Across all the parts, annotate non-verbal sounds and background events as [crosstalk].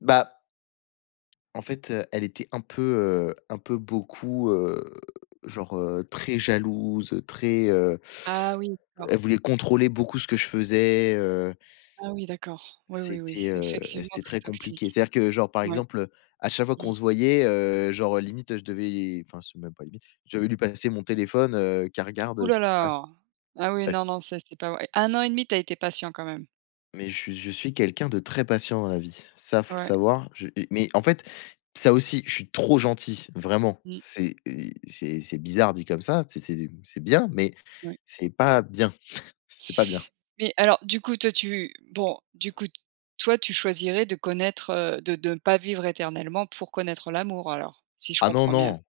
Bah En fait, heu, elle était un peu, heu, un peu, beaucoup, heu, genre, heu, très jalouse, très, heu Ah oui elle d'accord. voulait contrôler beaucoup ce que je faisais, heu Ah oui d'accord, oui, oui, C'était, oui, heu, effectivement c'était très très compliqué. toxique. C'est-à-dire que genre, par Oui. exemple, heu, à chaque fois Mmh. qu'on se voyait, heu, genre limite, heu, je devais enfin c'est même pas limite, je devais lui passer mon téléphone, heu, qu'elle regarde, Ouh heu, ce là, qui se passe. là. Ah oui Bref. non, non ça c'est pas ouais 1 an et demi tu as été patient quand même. Mais che je suis quelqu'un de très patient dans la vie, ça faut Ouais. savoir. Je, heu et mais, en fait, ça aussi je suis trop gentil vraiment, Mmh. c'est ei c'est c'est bizarre dit comme ça, tu sais c'est c'est bien mais Oui. c'est pas bien, [chuckles] c'est pas bien. Mais alors du coup toi tu bon du coup toi, tu choisirais de connaître, heu de de ne pas vivre éternellement pour connaître l'amour alors si je Ah non, comprends bien? non.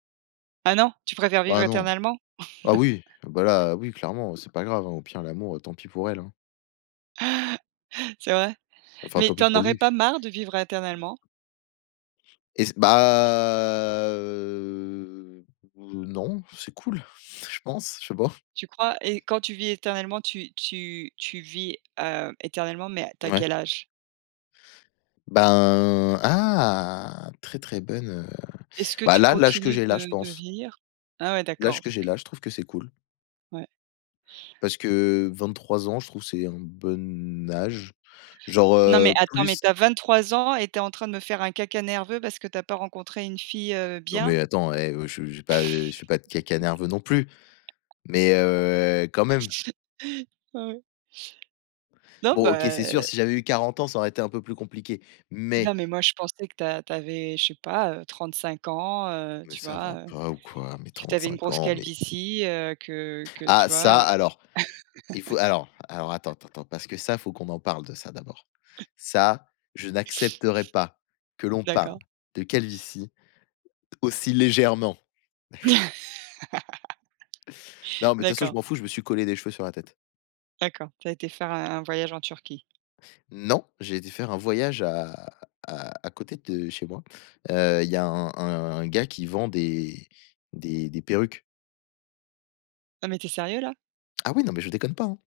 Ah non, tu préfères vivre Bah non. éternellement? Ah [chuckles] oui, bah, là oui clairement c'est pas grave, hein, au pire l'amour, heu, tant pis pour elle, hein? [chuckles] C'est vrai? Enfin Mais tant pis t'en pour aurais lui. pas marre de vivre éternellement? Et c bah, heu heu non. C'est cool, je pense, je sais pas. Tu crois? Et quand tu vis éternellement, tu tu tu vis, heu, éternellement, mais tu as Ouais. quel âge? Ben ah! Très, très bonne, heu Est-ce que bah tu là, l'âge que continues j'ai là, je de de pense. vieillir? Ah ouais L'âge d'accord, que donc j'ai heu là, je trouve que c'est cool. Ouais. Parce que, heu, 23 ans je trouve c'est un bon âge. Genre, Non mais heu, attends, mais plus tu as 23 ans et tu es en train de me faire un caca nerveux parce que tu as pas rencontré une fille, heu, Non bien? mais attends, hé, heu, je j'ai pas eh, je fais pas de caca nerveux non plus, mais heu, quand même. [laughs] Ah ouais. Non, Bon OK, c'est sûr, bah si j'avais eu 40 ans, ça aurait été un peu plus compliqué, mais Non, mais moi, je pensais que tu a tu avais, je sais pas, heu, 35 ans, heu, Mais tu ça va vois, heu, pas ou quoi, mais que tu trente avais une cinq grosse ans mais calvitie, heu, que que tu Ah ça vois, heu alors, il faut [laughs] alors, alors attends, attends, attends, parce que ça, faut qu'on en parle de ça, d'abord. Ça, je n'accepterai pas que l'on parle D'accord. de calvitie aussi légèrement. [chuckles] [laughs] Non mais de toute façon je D'accord. m'en fous, je me suis collé des cheveux sur la tête. D'accord, tu as été faire un un voyage en Turquie. Non, j'ai été faire un voyage à à à côté de chez moi, heu, il y a un un un gars qui vend des des des perruques. Non mais tu es sérieux là? Ah oui, non mais je déconne pas, hein.